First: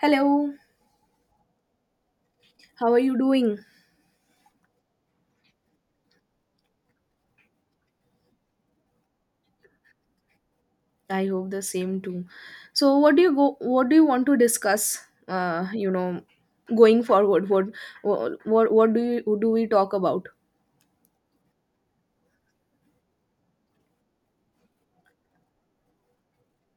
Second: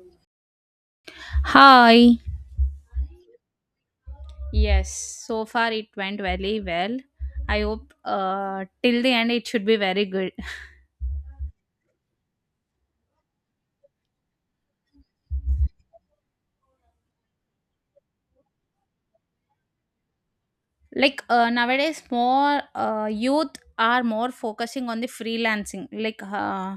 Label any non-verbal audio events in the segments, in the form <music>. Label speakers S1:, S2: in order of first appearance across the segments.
S1: Hello,
S2: Hi.
S1: how are you doing?
S2: Yes, so far it went very well. I hope till the end it should be very good.
S1: I hope the same too. So, what do you go? What do you want to discuss? Uh, you know, going forward, what do you do we talk about?
S2: Like nowadays, more youth are more focusing on the freelancing, like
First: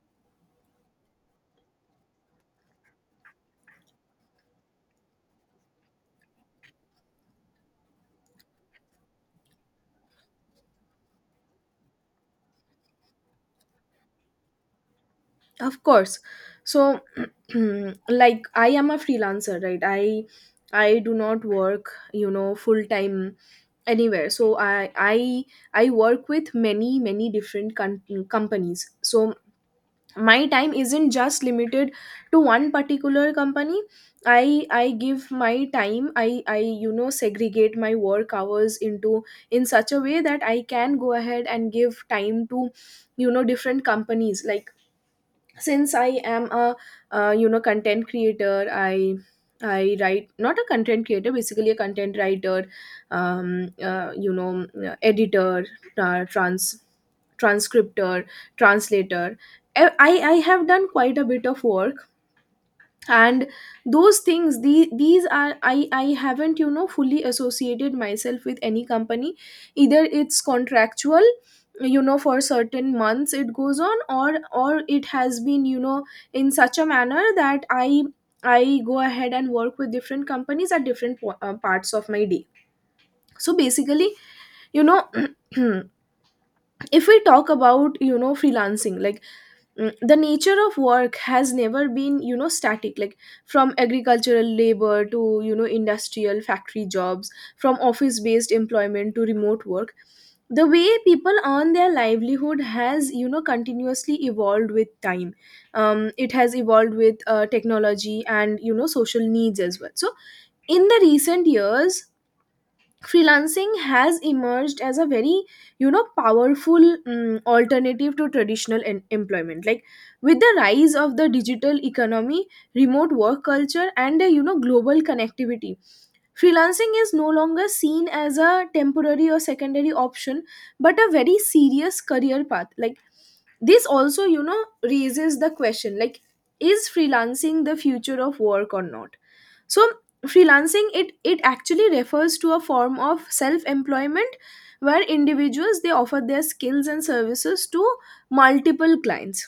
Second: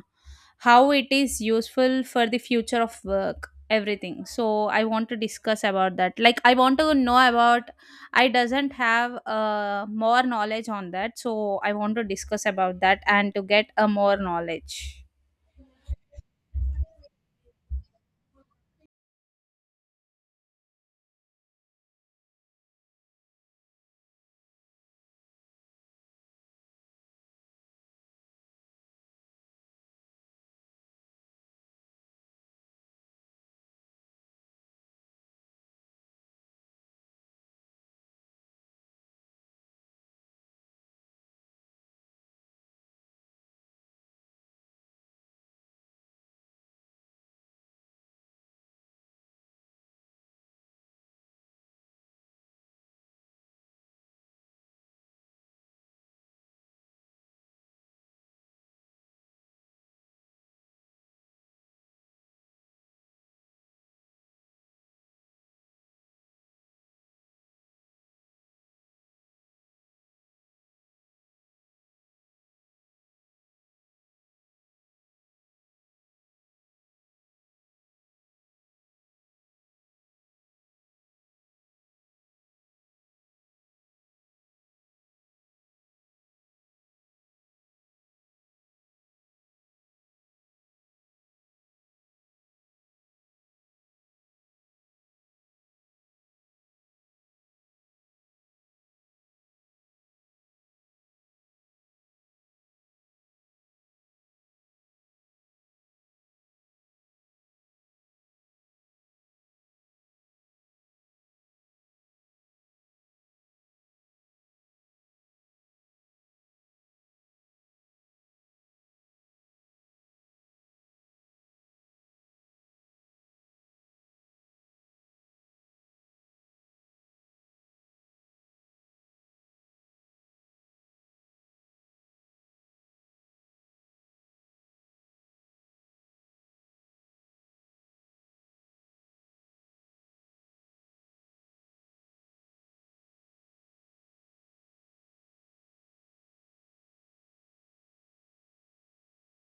S2: how it is useful for the future of work, everything. So I want to discuss about that. Like I want to know about. I doesn't have more knowledge on that, so I want to discuss about that and to get a more knowledge.
S1: Of course. So, <clears throat> like I am a freelancer, right? I do not work, full time anywhere. So I work with many companies. So my time isn't just limited to one particular company. I give my time. I segregate my work hours into in such a way that I can go ahead and give time to different companies. Like since I am a content creator. I i write not a content creator, basically a content writer, um, uh, you know editor, uh, trans transcriptor, translator. E, I have done quite a bit of work, and those things, these are, i haven't fully associated myself with any company. Either it's contractual, for certain months it goes on, or it has been in such a manner that i go ahead and work with different companies at different parts of my day. So basically, you know <clears throat> if we talk about freelancing, like the nature of work has never been, static. Like from agricultural labor to industrial factory jobs, from office based employment to remote work, the way people earn their livelihood has, continuously evolved with time. It has evolved with technology and, social needs as well. So in the recent years, freelancing has emerged as a very, powerful alternative to traditional employment. Like with the rise of the digital economy, remote work culture, and, global connectivity, freelancing is no longer seen as a temporary or secondary option, but a very serious career path. Like this also, raises the question, like is freelancing the future of work or not? So freelancing, it actually refers to a form of self employment where individuals, they offer their skills and services to multiple clients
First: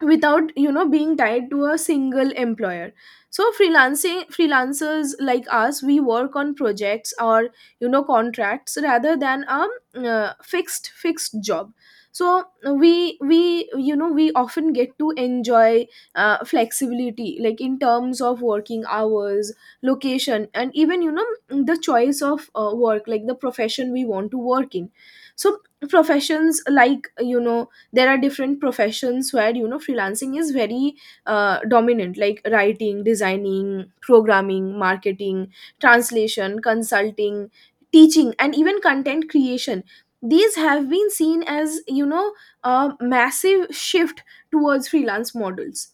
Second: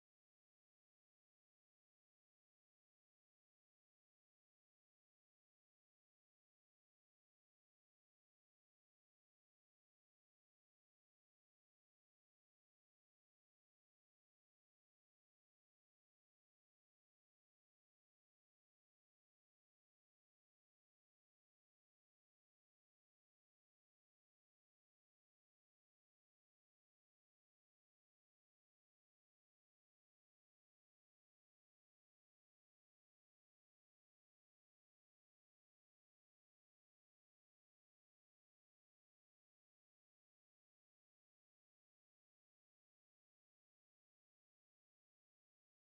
S1: without, being tied to a single employer. So freelancing freelancers like us, we work on projects or, contracts rather than a fixed job. So we we often get to enjoy flexibility, like in terms of working hours, location, and even, the choice of work, like the profession we want to work in. So professions like, there are different professions where, freelancing is very dominant, like writing, designing, programming, marketing, translation, consulting, teaching, and even content creation. These have been seen as, a massive shift towards freelance models.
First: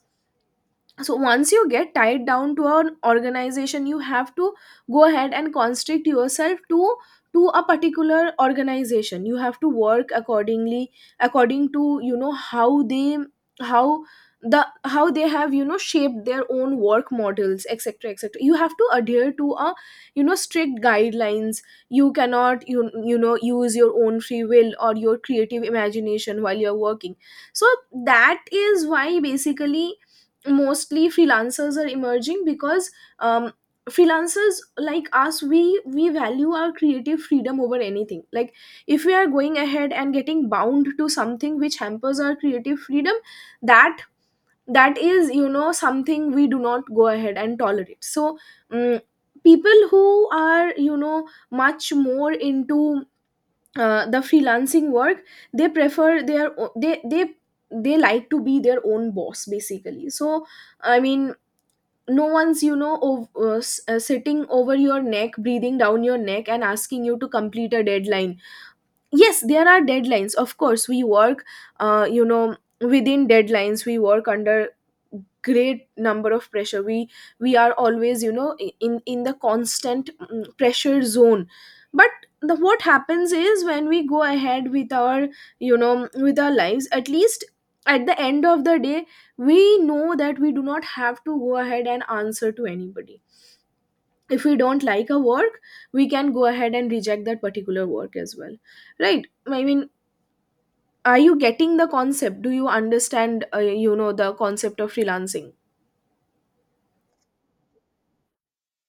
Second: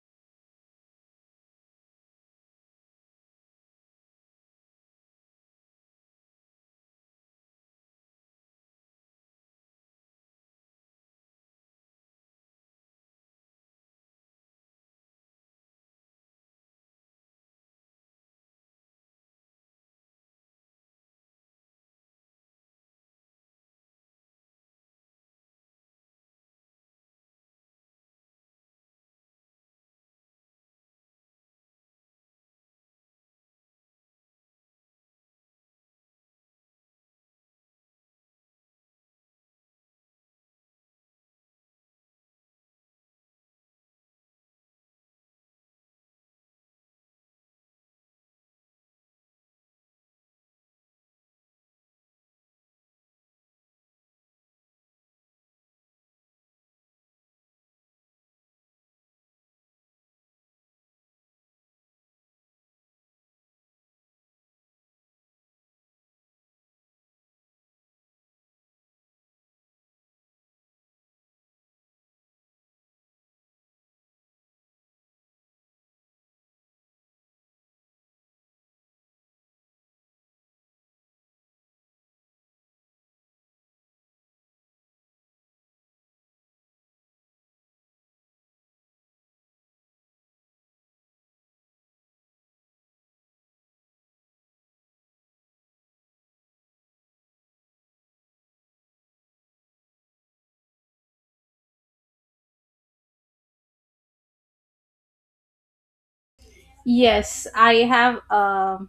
S1: So once you get tied down to an organization, you have to go ahead and constrict yourself to a particular organization. You have to work accordingly, according to how they how the how they have, shaped their own work models, etc, etc. You have to adhere to a, strict guidelines. You cannot, use your own free will or your creative imagination while you're working. So that is why, basically, mostly freelancers are emerging because, um, freelancers like us, we value our creative freedom over anything. Like if we are going ahead and getting bound to something which hampers our creative freedom, that that is, something we do not go ahead and tolerate. So, um, people who are, much more into the freelancing work, they prefer their they like to be their own boss, basically. So I mean, no one's, sitting over your neck, breathing down your neck and asking you to complete a deadline. Yes, there are deadlines, of course. We work, uh, you know within deadlines. We work under great number of pressure. We are always, in the constant pressure zone. But the what happens is, when we go ahead with our, you know with our lives, at least at the end of the day, we know that we do not have to go ahead and answer to anybody. If we don't like a work, we can go ahead and reject that particular work as well, right? I mean, are you getting the concept? Do you understand, the concept of freelancing?
S2: Yes, I have.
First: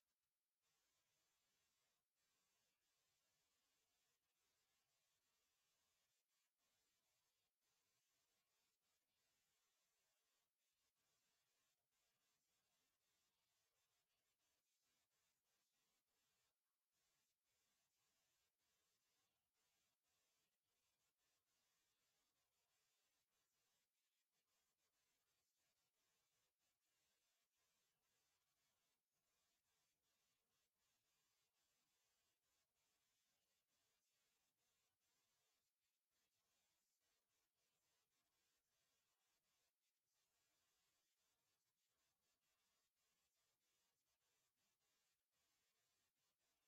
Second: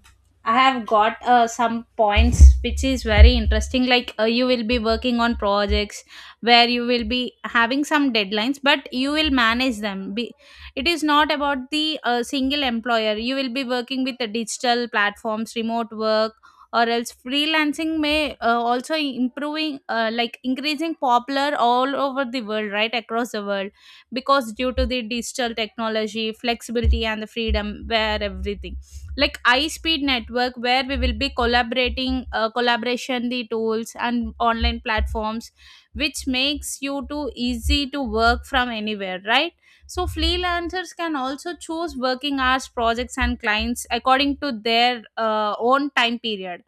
S2: I have got some points which is very interesting. Like you will be working on projects where you will be having some deadlines, but you will manage them. It is not about the single employer. You will be working with the digital platforms, remote work, or else freelancing may also improving, like increasing popular all over the world, right across the world because due to the digital technology flexibility and the freedom where everything like high speed network where we will be collaborating collaboration the tools and online platforms which makes you too easy to work from anywhere, right? So freelancers can also choose working hours, projects and clients according to their own time period.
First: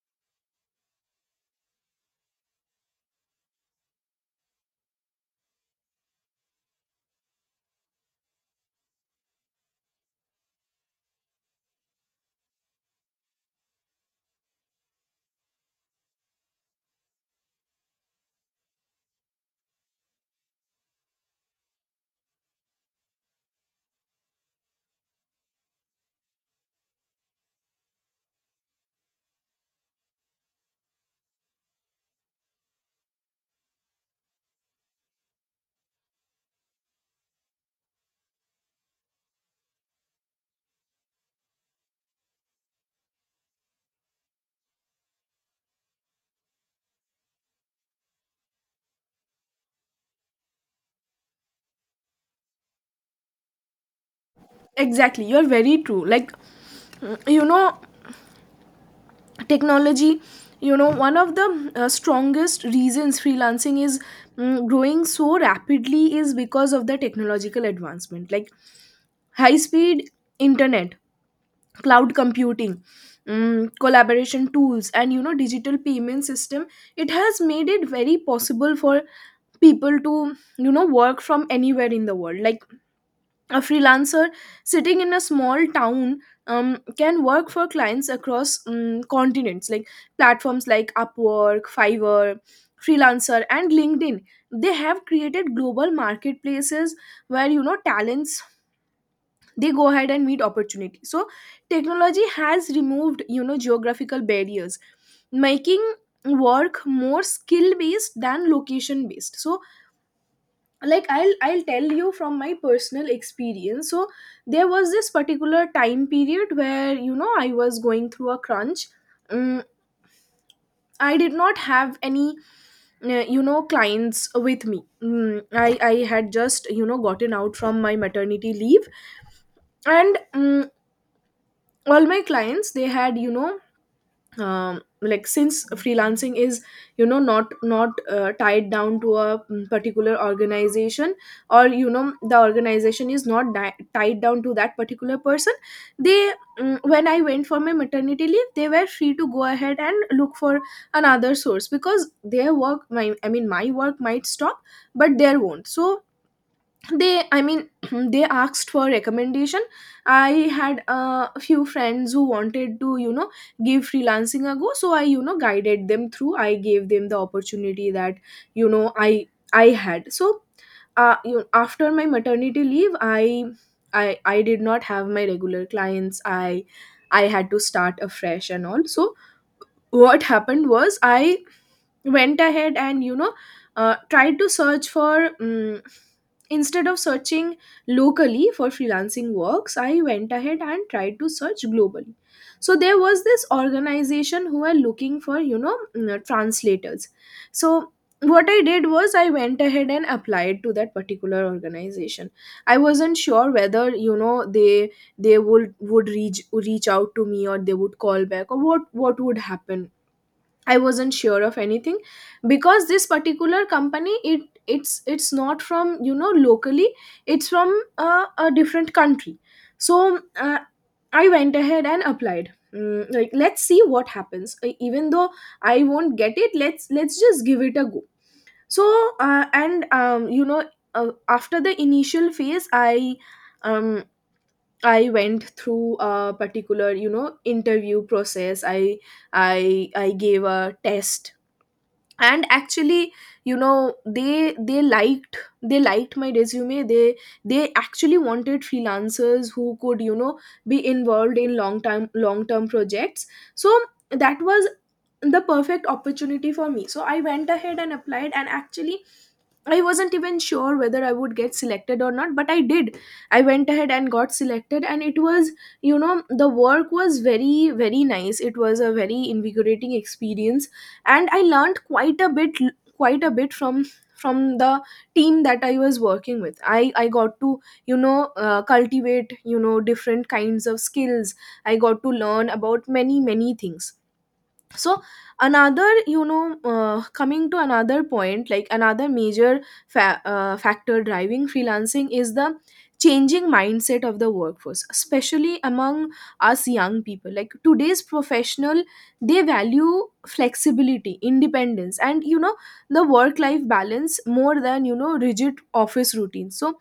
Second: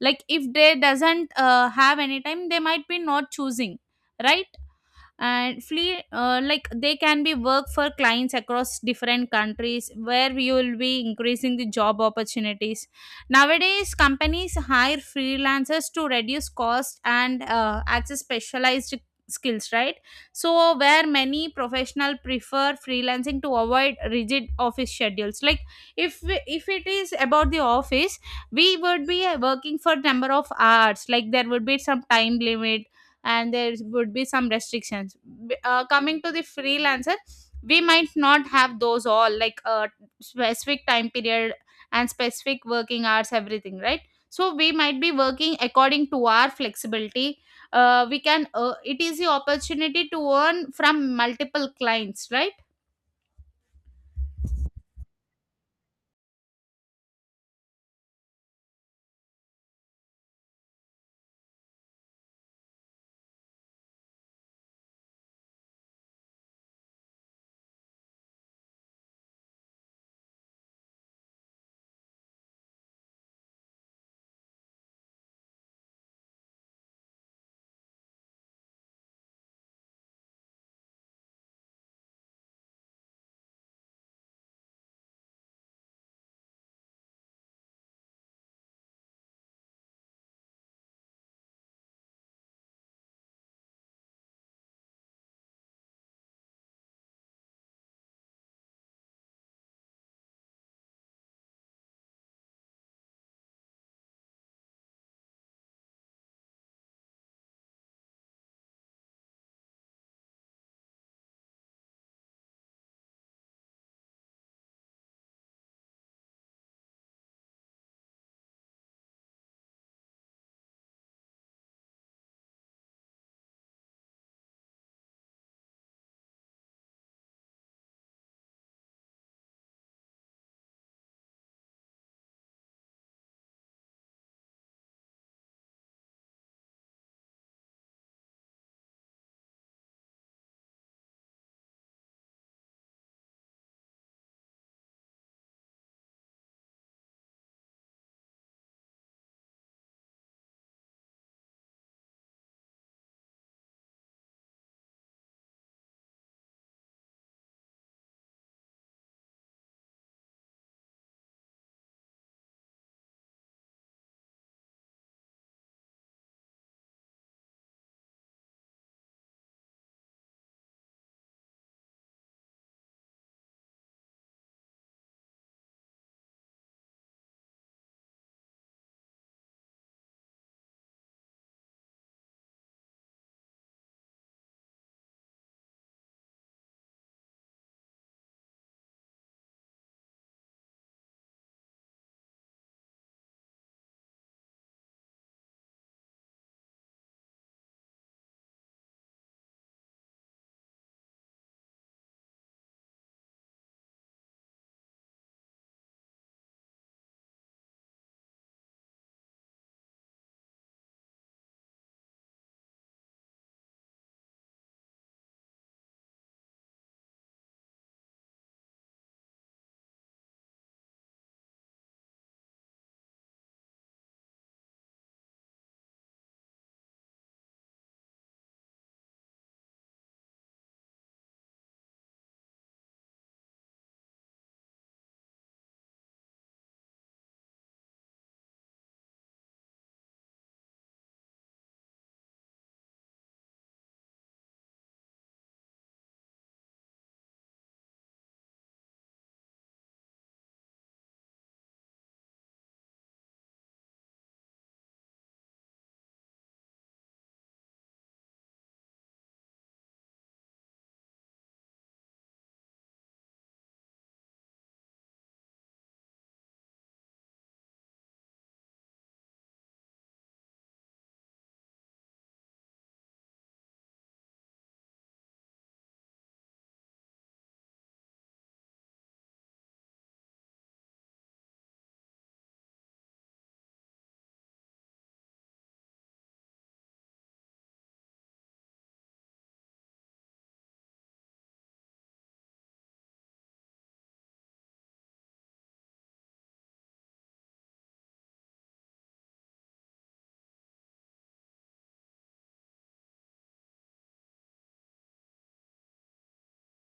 S2: Like if they doesn't have any time, they might be not choosing, right? and flee Like they can be work for clients across different countries where we will be increasing the job opportunities. Nowadays companies hire freelancers to reduce cost and access specialized skills, right? So where many professional prefer freelancing to avoid rigid office schedules. Like if if it is about the office, we would be working for number of hours, like there would be some time limit and there would be some restrictions. Coming to the freelancer, we might not have those all like a specific time period and specific working hours, everything, right? So we might be working according to our flexibility. We can it is the opportunity to earn from multiple clients, right?
S1: Exactly, you're very true. Like, you know technology, one of the strongest reasons freelancing is growing so rapidly is because of the technological advancement, like high speed internet, cloud computing, collaboration tools, and, digital payment system. It has made it very possible for people to, work from anywhere in the world. Like a freelancer sitting in a small town, can work for clients across, continents. Like platforms like Upwork, Fiverr, Freelancer and LinkedIn, they have created global marketplaces where, talents, they go ahead and meet opportunity. So technology has removed, geographical barriers, making work more skill based than location based. So like I'll tell you from my personal experience. So there was this particular time period where, I was going through a crunch. Mm, I did not have any clients with me. I had just, gotten out from my maternity leave. And all my clients, they had, like since freelancing is, not tied down to a particular organization, or, the organization is not tied down to that particular person. they when I went for my maternity leave, they were free to go ahead and look for another source, because their work, my I mean my work might stop but their won't. So they, I mean, <clears throat> they asked for recommendation. I had a few friends who wanted to, give freelancing a go. So i, guided them through. I gave them the opportunity that, you know i I had. So, you after my maternity leave, i did not have my regular clients. I had to start afresh and all. So what happened was, I went ahead and, tried to search for, instead of searching locally for freelancing works, I went ahead and tried to search globally. So there was this organization who are looking for, translators. So what I did was, I went ahead and applied to that particular organization. I wasn't sure whether, they would reach out to me, or they would call back, or what would happen. I wasn't sure of anything, because this particular company, it's not from, locally. It's from a different country. So I went ahead and applied. Like let's see what happens. Even though I won't get it, let's just give it a go. So, and you know after the initial phase, um, I went through a particular, interview process. I gave a test, and actually, they liked my resume. They actually wanted freelancers who could, be involved in long term projects. So that was the perfect opportunity for me. So I went ahead and applied, and actually I wasn't even sure whether I would get selected or not, but I did. I went ahead and got selected, and it was, you know, the work was very, very nice. It was a very invigorating experience, and I learned quite a bit from the team that I was working with. I got to, cultivate, different kinds of skills. I got to learn about many, many things. So another, coming to another point, like another major factor driving freelancing is the changing mindset of the workforce, especially among us young people. Like today's professional, they value flexibility, independence, and, the work life balance more than, rigid office routines. So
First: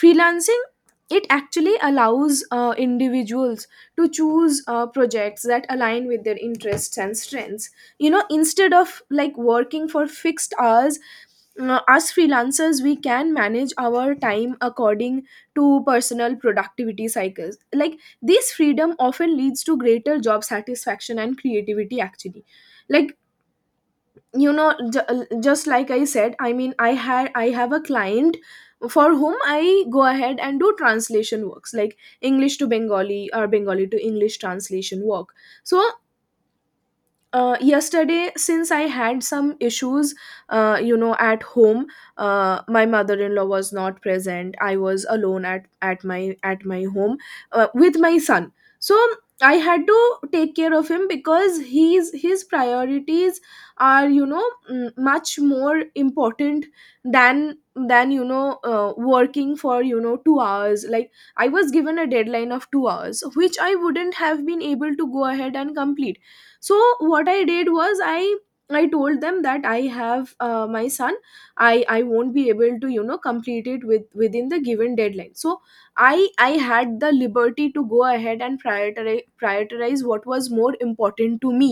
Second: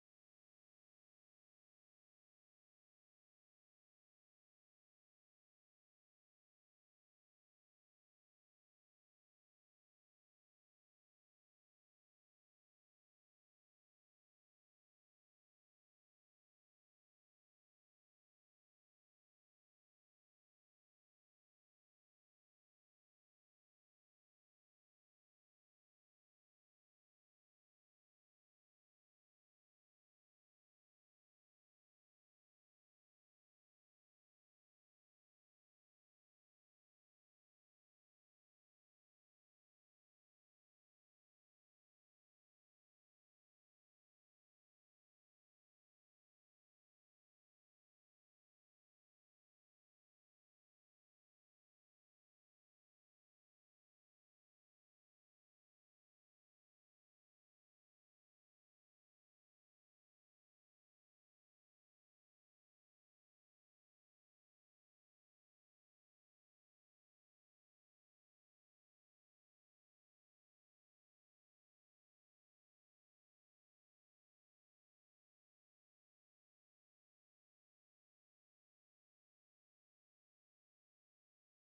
S1: freelancing, it actually allows individuals to choose projects that align with their interests and strengths, instead of like working for fixed hours. As freelancers, we can manage our time according to personal productivity cycles. Like, this freedom often leads to greater job satisfaction and creativity actually. Like, just like I said, I mean, I have a client for whom I go ahead and do translation works, like English to Bengali or Bengali to English translation work. So yesterday, since I had some issues you know, at home, my mother-in-law was not present. I was alone at my home, with my son. So I had to take care of him because he's— his priorities are, you know, much more important than working for, you know, 2 hours. Like, I was given a deadline of 2 hours, which I wouldn't have been able to go ahead and complete. So what I did was, I— I told them that I have my son. I won't be able to, you know, complete it within the given deadline. So I had the liberty to go ahead and prioritize what was more important to me.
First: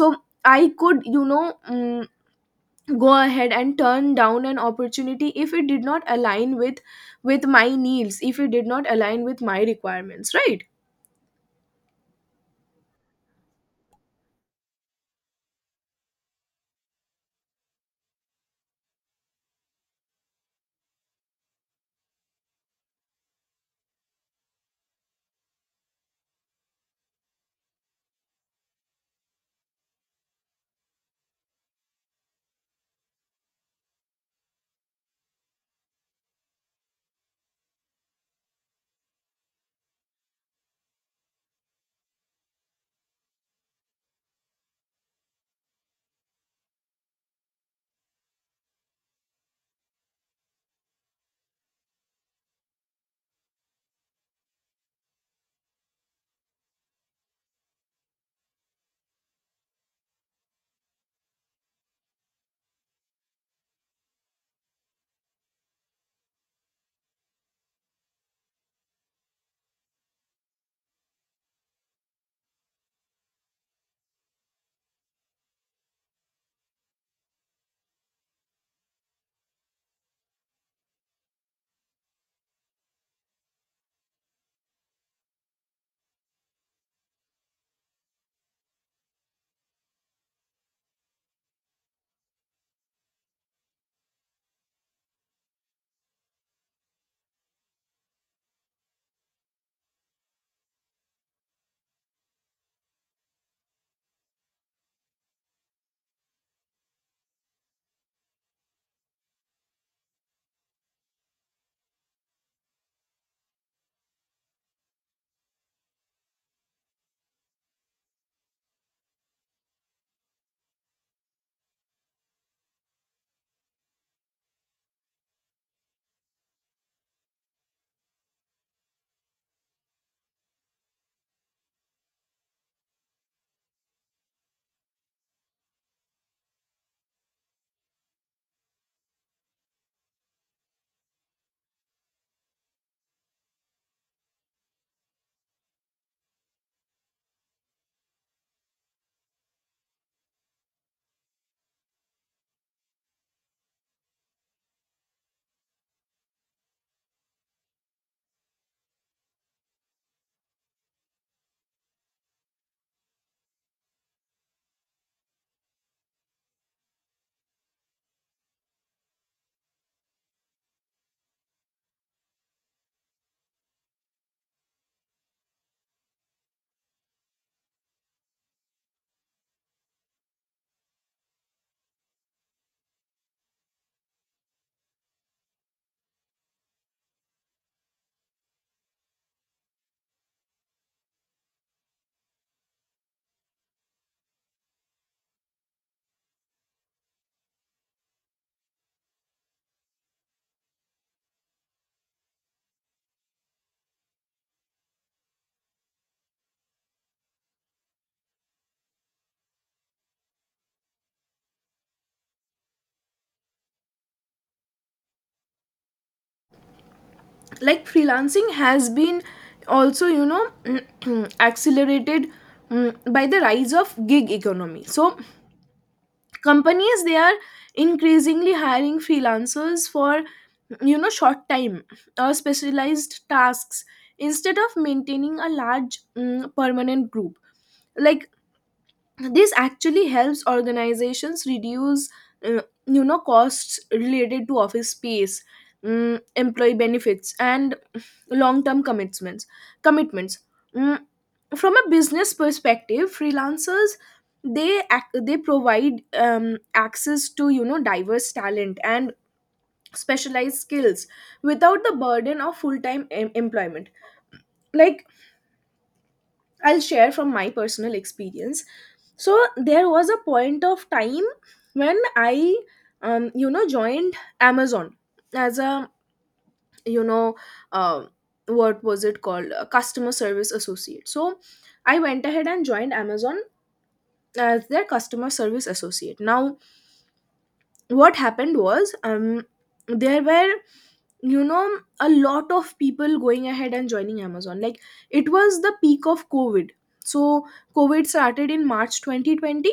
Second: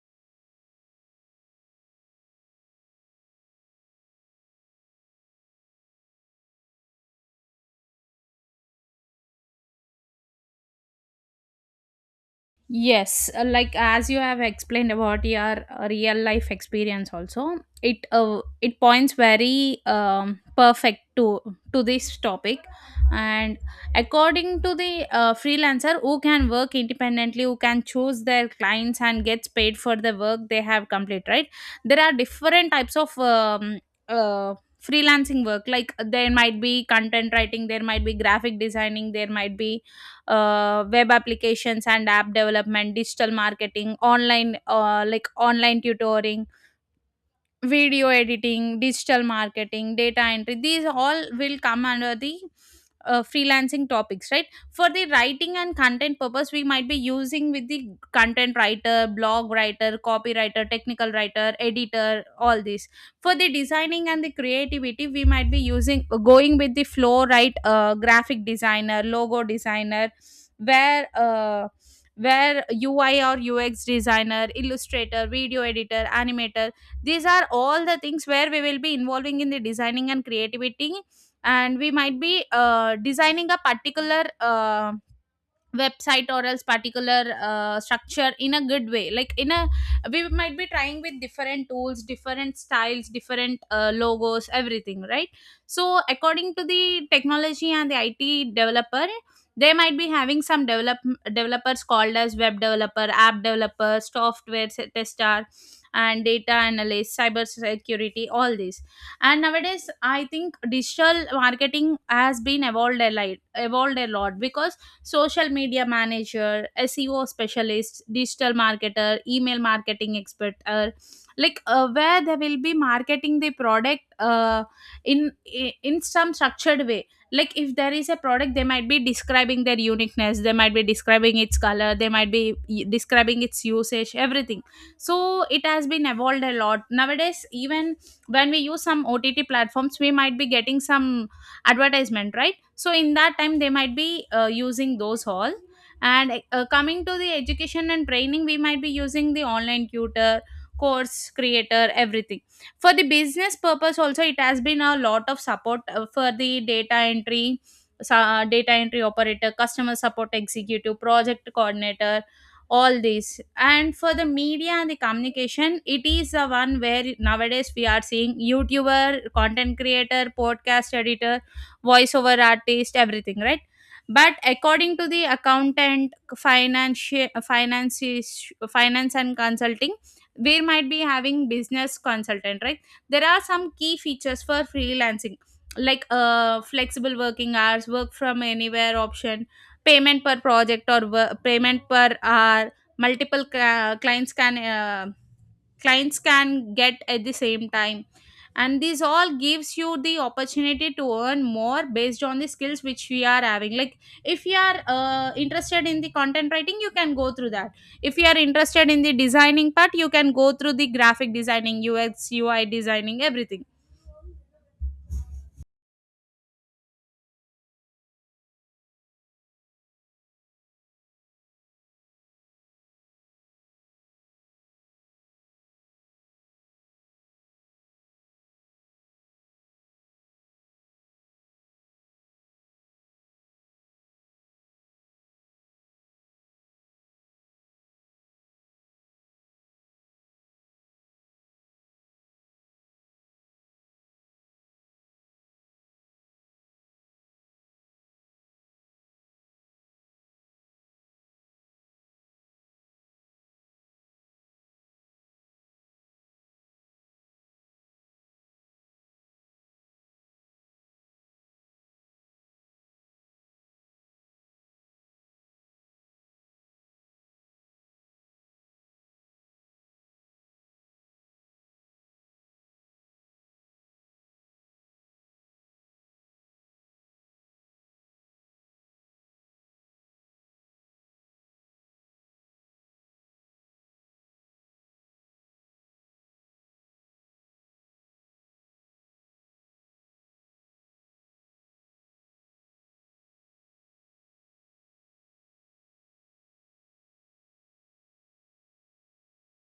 S1: So I could, you know, mm go ahead and turn down an opportunity if it did not align with— with my needs, if it did not align with my requirements, right?
S2: Yes, like as you have explained about your real life experience, also it it points very perfect to this topic, and according to the freelancer who can work independently, who can choose their clients and gets paid for the work they have complete. Right, there are different types of uh, freelancing work. Like there might be content writing, there might be graphic designing, there might be web applications and app development, digital marketing, online like online tutoring, video editing, digital marketing, data entry, these all will come under the freelancing topics, right? For the writing and content purpose, we might be using with the content writer, blog writer, copywriter, technical writer, editor, all this. For the designing and the creativity, we might be using going with the flow, right? Graphic designer, logo designer, where uh, where UI or UX designer, illustrator, video editor, animator, these are all the things where we will be involving in the designing and creativity. And we might be designing a particular website or else particular structure in a good way, like in a we might be trying with different tools, different styles, different logos, everything, right? So according to the technology and the IT developer, they might be having some developers called as web developer, app developer, tester and data analyst, cyber security, all these. And nowadays I think digital marketing has been evolved a lot because social media manager, SEO specialist, digital marketer, email marketing expert, or like where they will be marketing the product, in in some structured way. Like if there is a product, they might be describing their uniqueness, they might be describing its color, they might be describing its usage, everything. So it has been evolved a lot nowadays. Even when we use some OTT platforms, we might be getting some advertisement, right? So in that time they might be using those all. And coming to the education and training, we might be using the online tutor, course creator, everything. For the business purpose also it has been a lot of support for the data entry, data entry operator, customer support executive, project coordinator, all these. And for the media and the communication it is the one where nowadays we are seeing youtuber, content creator, podcast editor, voiceover artist, everything, right? But according to the accountant, financial, finances, finance and consulting, we might be having business consultant, right? There are some key features for freelancing, like flexible working hours, work from anywhere option, payment per project or payment per hour. Clients can clients can get at the same time, and this all gives you the opportunity to earn more based on the skills which we are having. Like if you are interested in the content writing, you can go through that. If you are interested in the designing part, you can go through the graphic designing, UX UI designing, everything.
S1: Like, freelancing has been also, you know, <clears throat> accelerated by the rise of gig economy. So companies, they are increasingly hiring freelancers for, you know, short time or specialized tasks instead of maintaining a large permanent group. Like, this actually helps organizations reduce you know, costs related to office space, employee benefits and long term commitments. Mm, from a business perspective, freelancers, they provide access to, you know, diverse talent and specialized skills without the burden of full time employment. Like, I'll share from my personal experience. So there was a point of time when I, you know, joined Amazon as a, you know, uh, what was it called? A customer service associate. So I went ahead and joined Amazon as their customer service associate. Now, what happened was, there were, you know, a lot of people going ahead and joining Amazon. Like, it was the peak of COVID. So COVID started in March 2020.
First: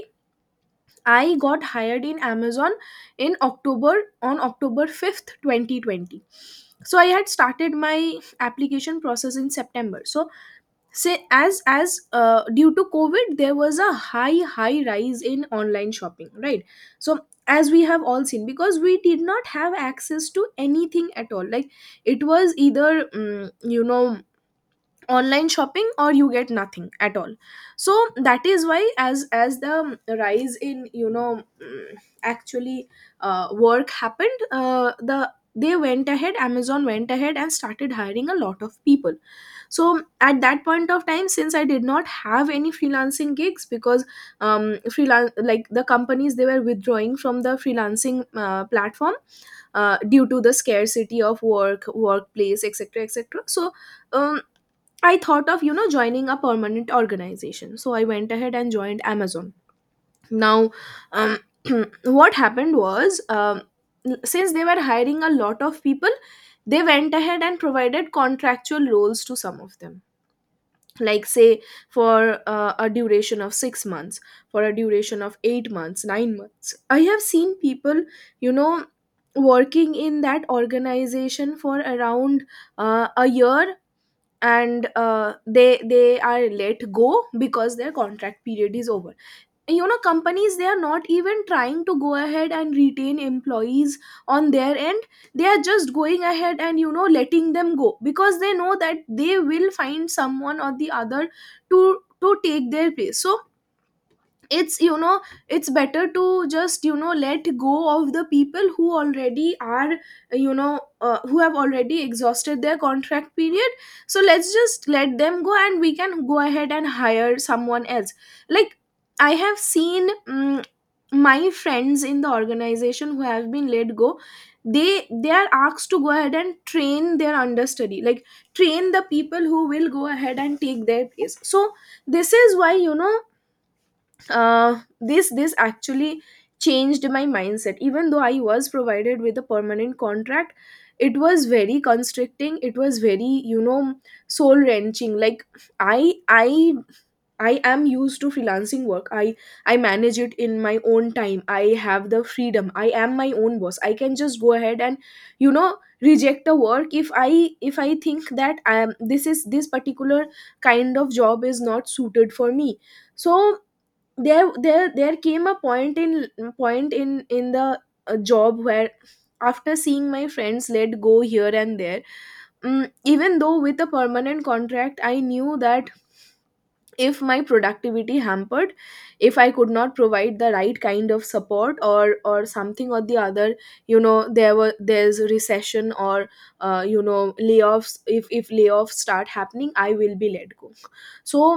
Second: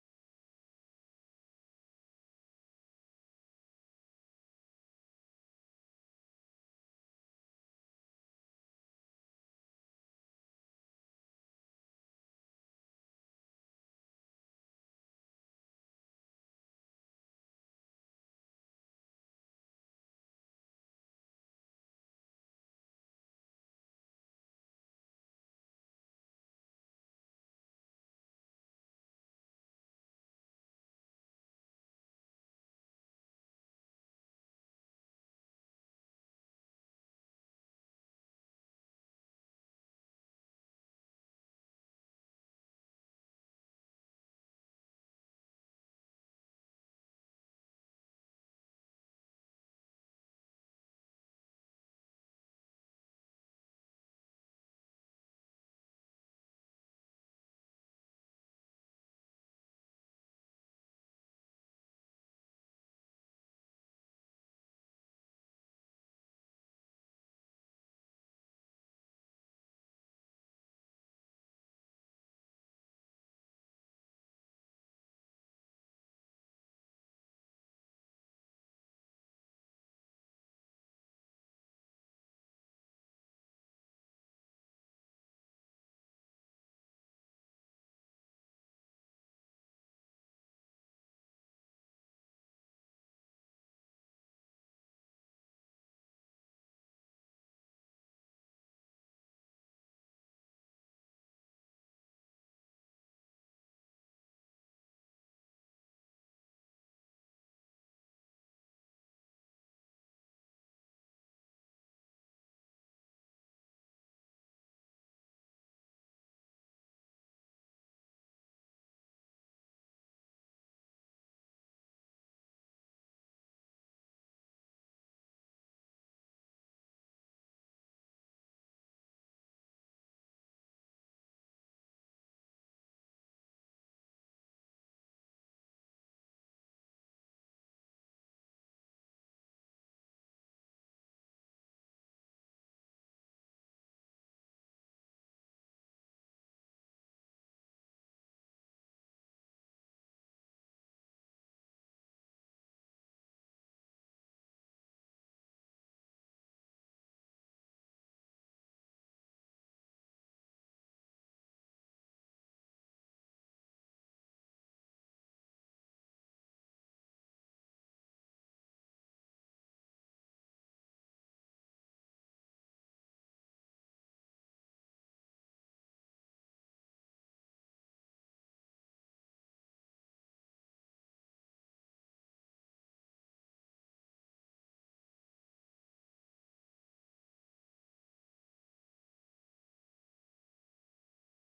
S1: I got hired in Amazon in October, on October 5th 2020. So I had started my application process in September. So, say, as due to COVID, there was a high rise in online shopping, right? So, as we have all seen, because we did not have access to anything at all, like, it was either, you know, online shopping or you get nothing at all. So that is why, as the rise in, you know, actually work happened, they went ahead— Amazon went ahead and started hiring a lot of people. So at that point of time, since I did not have any freelancing gigs, because freelance like, the companies, they were withdrawing from the freelancing platform due to the scarcity of work— workplace, etc., etc. So, um I thought of, you know, joining a permanent organization. So I went ahead and joined Amazon. Now, um <clears throat> what happened was, since they were hiring a lot of people, they went ahead and provided contractual roles to some of them, like, say, for a duration of 6 months, for a duration of 8 months, 9 months. I have seen people, you know, working in that organization for around a year, and they are let go because their contract period is over. You know, companies, they are not even trying to go ahead and retain employees on their end. They are just going ahead and, you know, letting them go because they know that they will find someone or the other to— take their place. So, it's, you know, it's better to just, you know, let go of the people who already are, you know, who have already exhausted their contract period. So let's just let them go and we can go ahead and hire someone else. Like, I have seen, my friends in the organization who have been let go, they are asked to go ahead and train their understudy, like, train the people who will go ahead and take their place. So this is why, you know, this actually changed my mindset. Even though I was provided with a permanent contract, it was very constricting, it was very, you know, soul wrenching. Like, i i I am used to freelancing work. I manage it in my own time. I have the freedom. I am my own boss. I can just go ahead and, you know, reject the work if I— if I think that I am— this is this particular kind of job is not suited for me. So, there came a point in— point in the job where, after seeing my friends let go here and there, even though with a permanent contract, I knew that if my productivity hampered, if I could not provide the right kind of support, or— or something or the other, you know, there were— there's a recession, or you know, layoffs— if— if layoffs start happening, I will be let go. So,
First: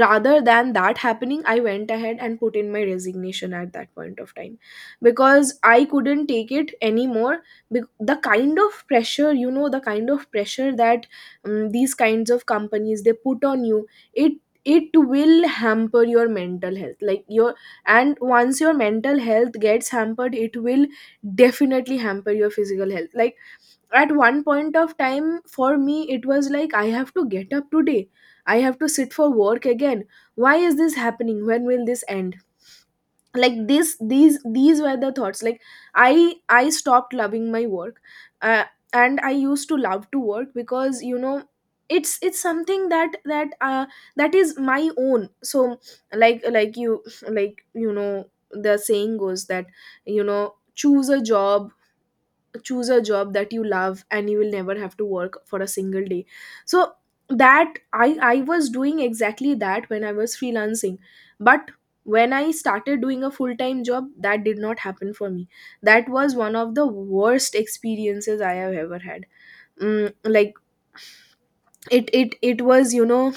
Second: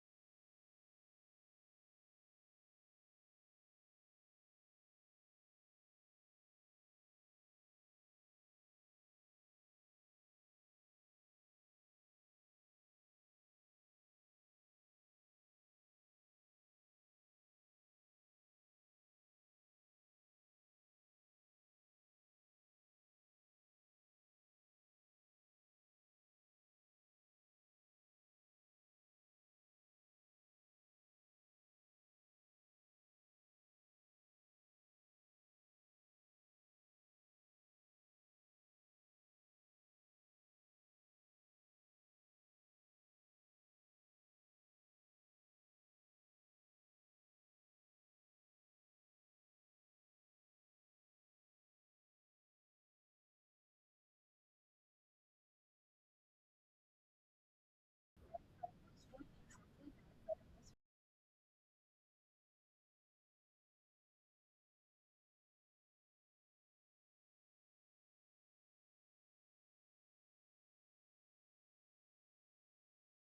S1: rather than that happening, I went ahead and put in my resignation at that point of time, because I couldn't take it anymore. The kind of pressure, you know, the kind of pressure that, these kinds of companies, they put on you, it— it will hamper your mental health. Like, your— and once your mental health gets hampered, it will definitely hamper your physical health. Like, at one point of time for me, it was like, I have to get up today, I have to sit for work again. Why is this happening? When will this end? Like this— these were the thoughts. Like, I stopped loving my work, uh, and I used to love to work, because, you know, it's— it's something that— that is my own. So, like— like you know, the saying goes that, you know, choose a job— choose a job that you love and you will never have to work for a single day. So, that— I was doing exactly that when I was freelancing, but when I started doing a full time job, that did not happen for me. That was one of the worst experiences I have ever had. Like, it was, you know,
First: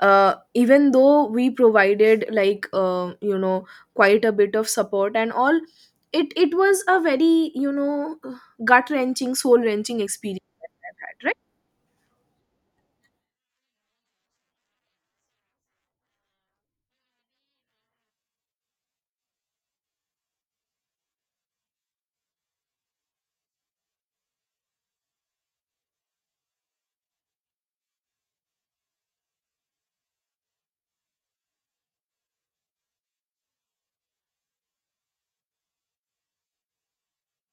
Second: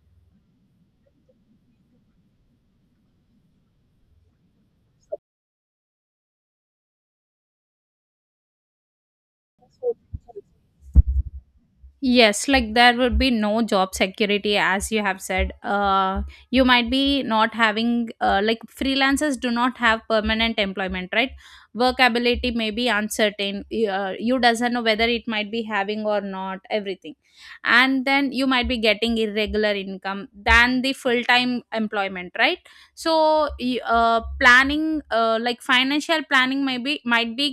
S1: even though we provided, like, you know, quite a bit of support and all, it was a very, you know, gut wrenching, soul wrenching experience that I had.
S2: Yes, like there would be no job security, as you have said. You might be not having, like, freelancers do not have permanent employment, right? Workability may be uncertain. You doesn't know whether it might be having or not, everything. And then you might be getting irregular income than the full time employment, right? So, planning, like, financial planning, maybe might be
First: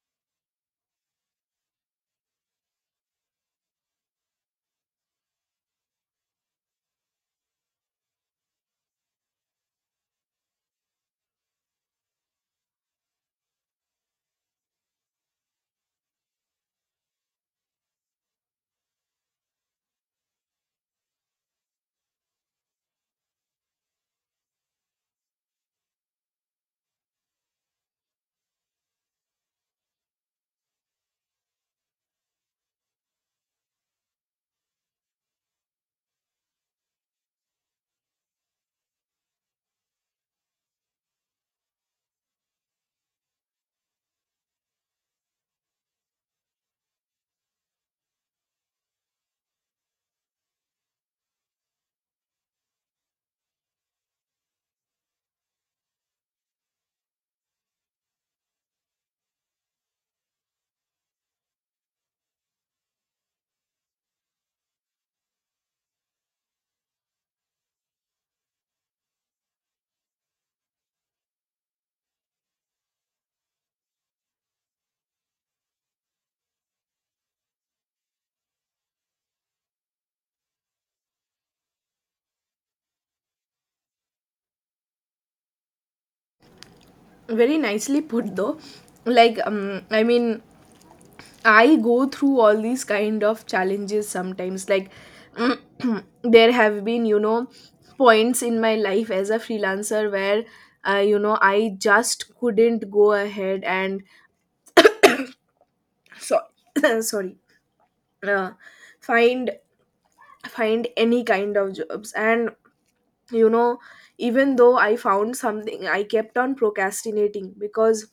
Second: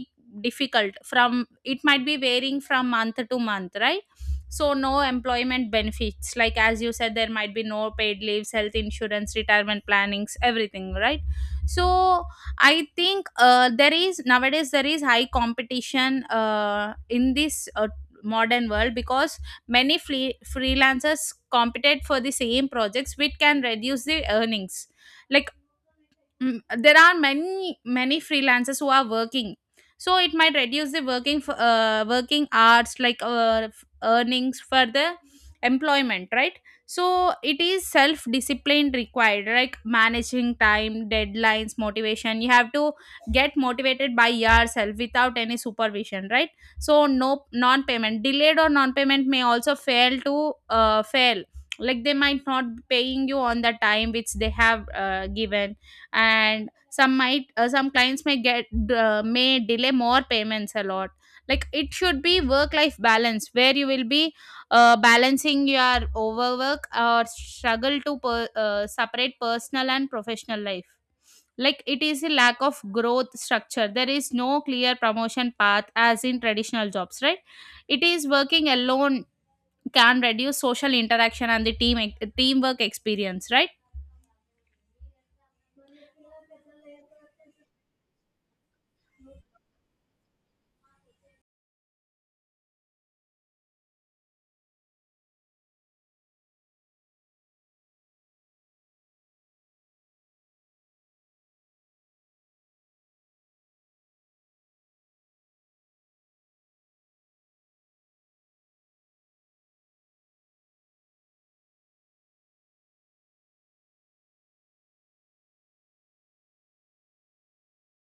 S2: difficult from it might be varying from month to month, right? So no employment benefits, like as you said there might be no paid leaves, health insurance, retirement plannings, everything, right? So I think there is nowadays there is high competition in this modern world because many freelancers competed for the same projects which can reduce the earnings. Like, Mm, there are many freelancers who are working, so it might reduce the working for, working hours like earnings for the employment, right? So it is self discipline required, like managing time, deadlines, motivation, you have to get motivated by yourself without any supervision, right? So no non payment, delayed or non payment may also fail to fail, like they might not be paying you on the time which they have given, and some might some clients may get may delay more payments a lot. Like it should be work life balance where you will be balancing your overwork or struggle to separate personal and professional life. Like it is a lack of growth structure, there is no clear promotion path as in traditional jobs, right? It is working alone can reduce social interaction and the teamwork experience, right?
S1: Right, very nicely put though. Like, I mean, I go through all these kind of challenges sometimes. Like, <clears throat> there have been, you know, points in my life as a freelancer where, you know, I just couldn't go ahead and— so <coughs> sorry, uh, find— any kind of jobs, and, you know, even though I found something, I kept on procrastinating because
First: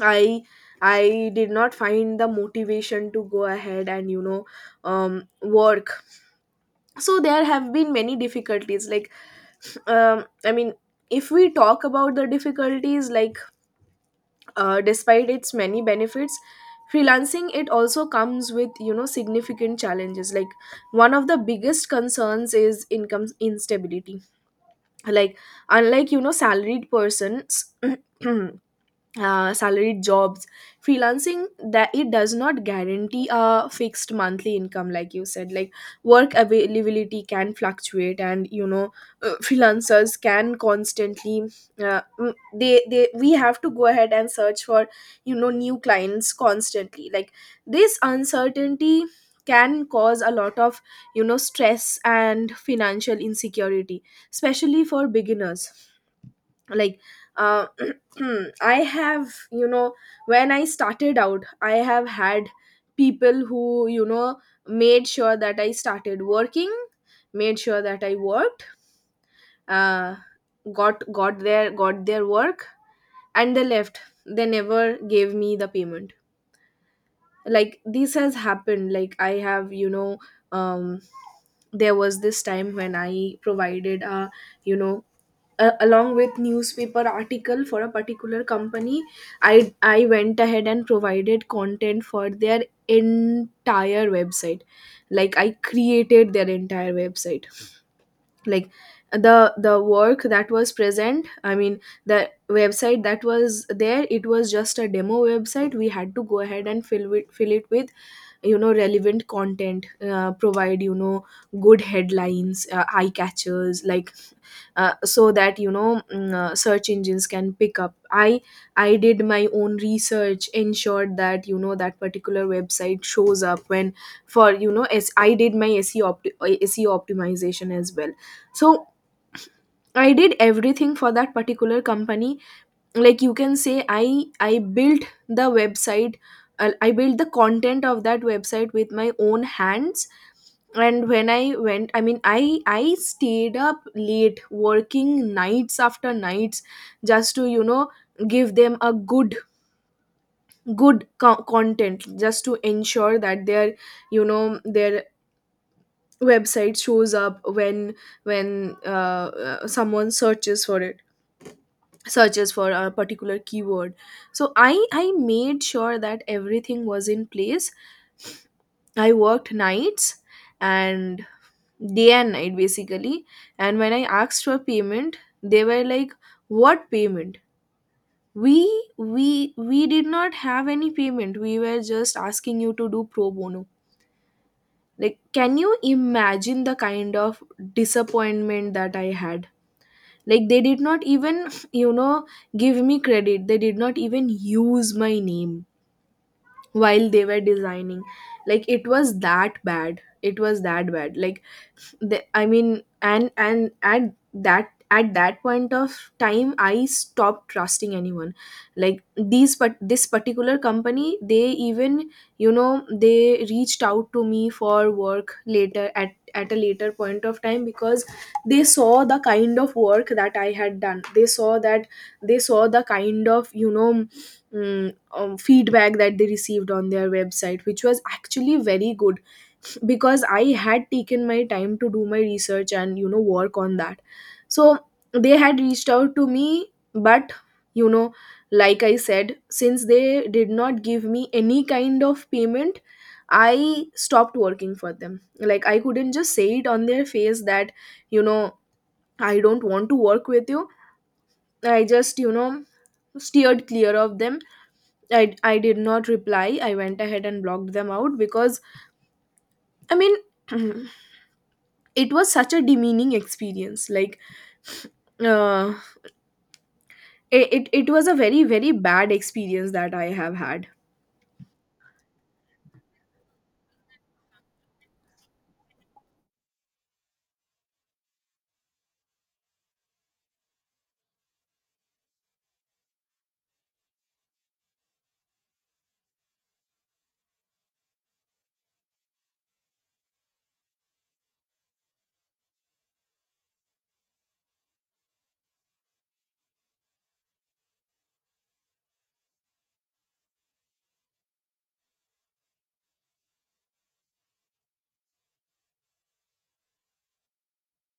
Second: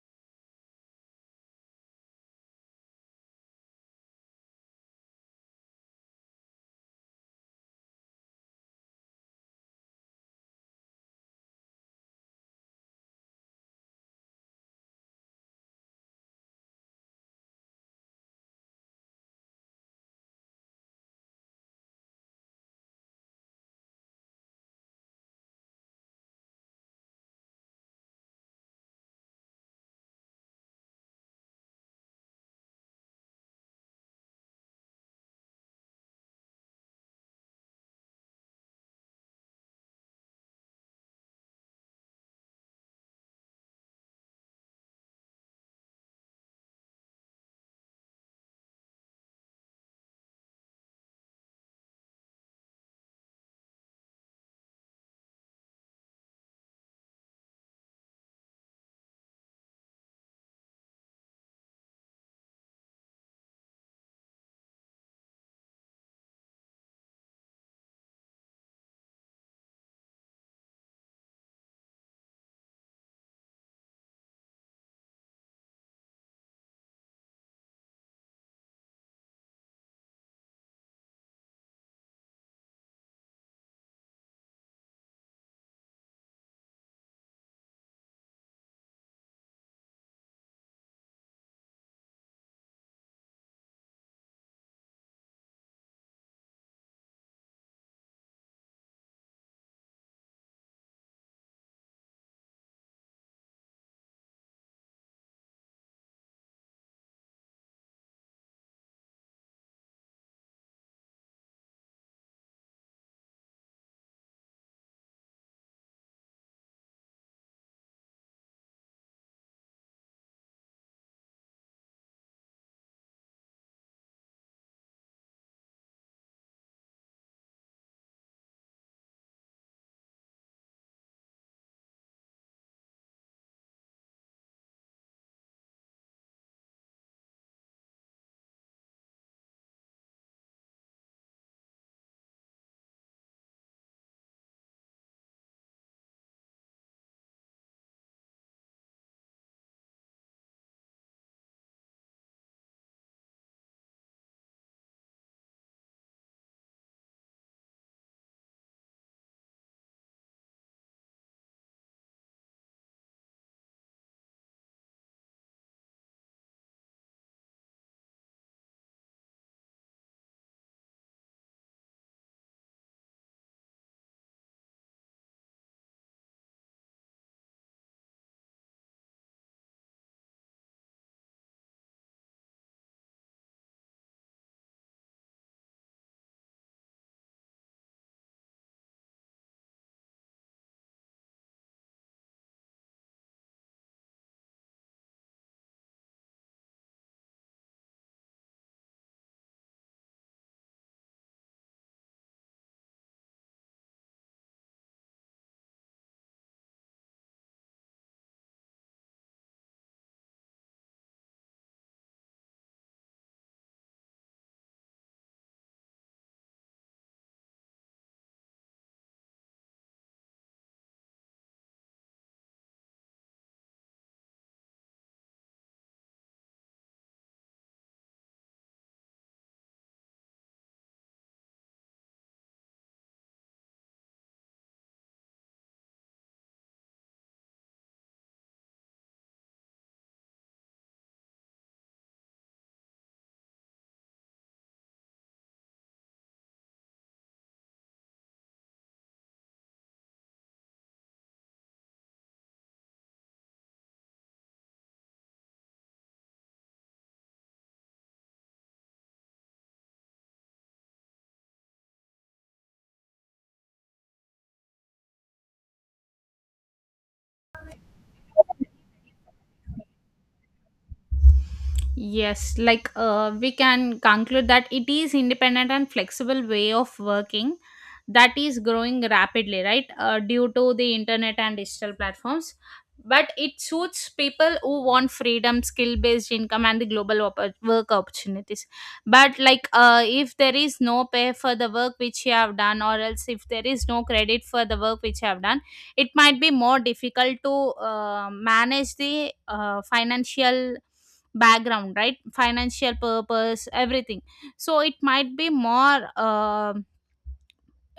S1: i I did not find the motivation to go ahead and, you know, work. So there have been many difficulties. Like, I mean, if we talk about the difficulties, like, despite its many benefits, freelancing, it also comes with, you know, significant challenges. Like, one of the biggest concerns is income instability. Like, unlike, you know, salaried persons, <clears throat> salaried jobs, freelancing, that it does not guarantee a fixed monthly income, like you said. Like, work availability can fluctuate, and, you know, freelancers can constantly— mm, they we have to go ahead and search for, you know, new clients constantly. Like, this uncertainty can cause a lot of, you know, stress and financial insecurity, especially for beginners. Like, uh, <clears throat> I have, you know— when I started out, I have had people who, you know, made sure that I started working, made sure that I worked, uh, got— got their work, and they left. They never gave me the payment. Like, this has happened. Like, I have, you know, um there was this time when I provided a, you know, along with newspaper article for a particular company, I— went ahead and provided content for their entire website. Like, I created their entire website. Like, the work that was present— I mean, the website that was there, it was just a demo website. We had to go ahead and fill it with, you know, relevant content, provide, you know, good headlines, eye catchers, like, so that, you know, search engines can pick up. I did my own research, ensured that, you know, that particular website shows up when— for, you know— as I did my SEO optimization as well. So I did everything for that particular company. Like, you can say, I built the website. I built the content of that website with my own hands. And when I went— I mean, I stayed up late working nights after nights, just to, you know, give them a good content, just to ensure that their, you know, their website shows up when— when someone searches for it, searches for a particular keyword. So I— made sure that everything was in place. I worked nights and day and night, basically. And when I asked for payment, they were like, "What payment? We we we did not have any payment. We were just asking you to do pro bono." Like, can you imagine the kind of disappointment that I had? Like, they did not even, you know, give me credit. They did not even use my name while they were designing. Like, it was that bad. It was that bad. Like, I mean, and at that point of time, I stopped trusting anyone. Like, these but this particular company, they even, you know, they reached out to me for work later, at a later point of time, because they saw the kind of work that I had done. They saw that— they saw the kind of, you know, feedback that they received on their website, which was actually very good, because I had taken my time to do my research and, you know, work on that. So they had reached out to me, but, you know, like I said, since they did not give me any kind of payment, I stopped working for them. Like, I couldn't just say it on their face that, you know, I don't want to work with you. I just, you know, steered clear of them. I did not reply. I went ahead and blocked them out because, I mean, <clears throat> it was such a demeaning experience. Like, uh, it was a very, very bad experience that I have had.
S2: Yes, like we can conclude that it is independent and flexible way of working that is growing rapidly, right? Due to the internet and digital platforms, but it suits people who want freedom, skill-based income, and the work opportunities. But like, if there is no pay for the work which you have done, or else if there is no credit for the work which you have done, it might be more difficult to manage the financial background, right? Financial purpose, everything. So it might be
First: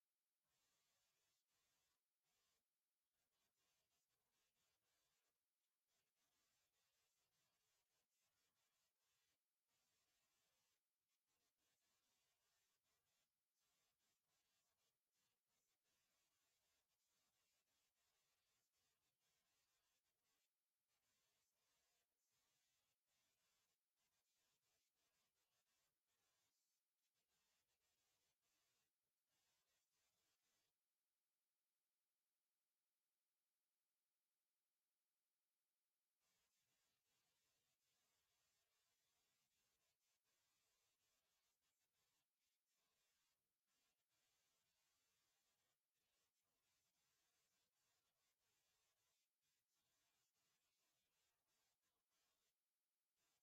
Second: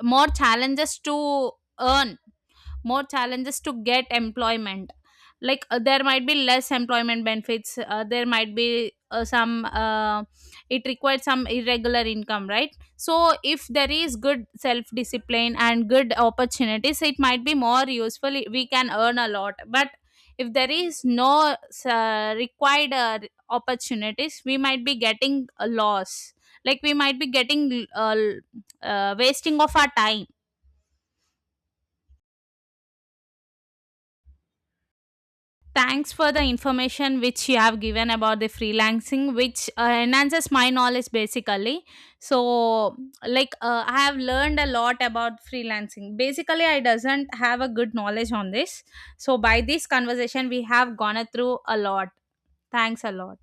S2: more challenges to earn, more challenges to get employment. Like there might be less employment benefits, there might be some it requires some irregular income, right? So if there is good self discipline and good opportunities, it might be more useful, we can earn a lot. But if there is no required opportunities, we might be getting a loss, like we might be getting wasting of our time. Thanks for the information which you have given about the freelancing, which enhances my knowledge basically. So, like, I have learned a lot about freelancing. Basically, I doesn't have a good knowledge on this. So, by this conversation, we have gone through a lot. Thanks a lot.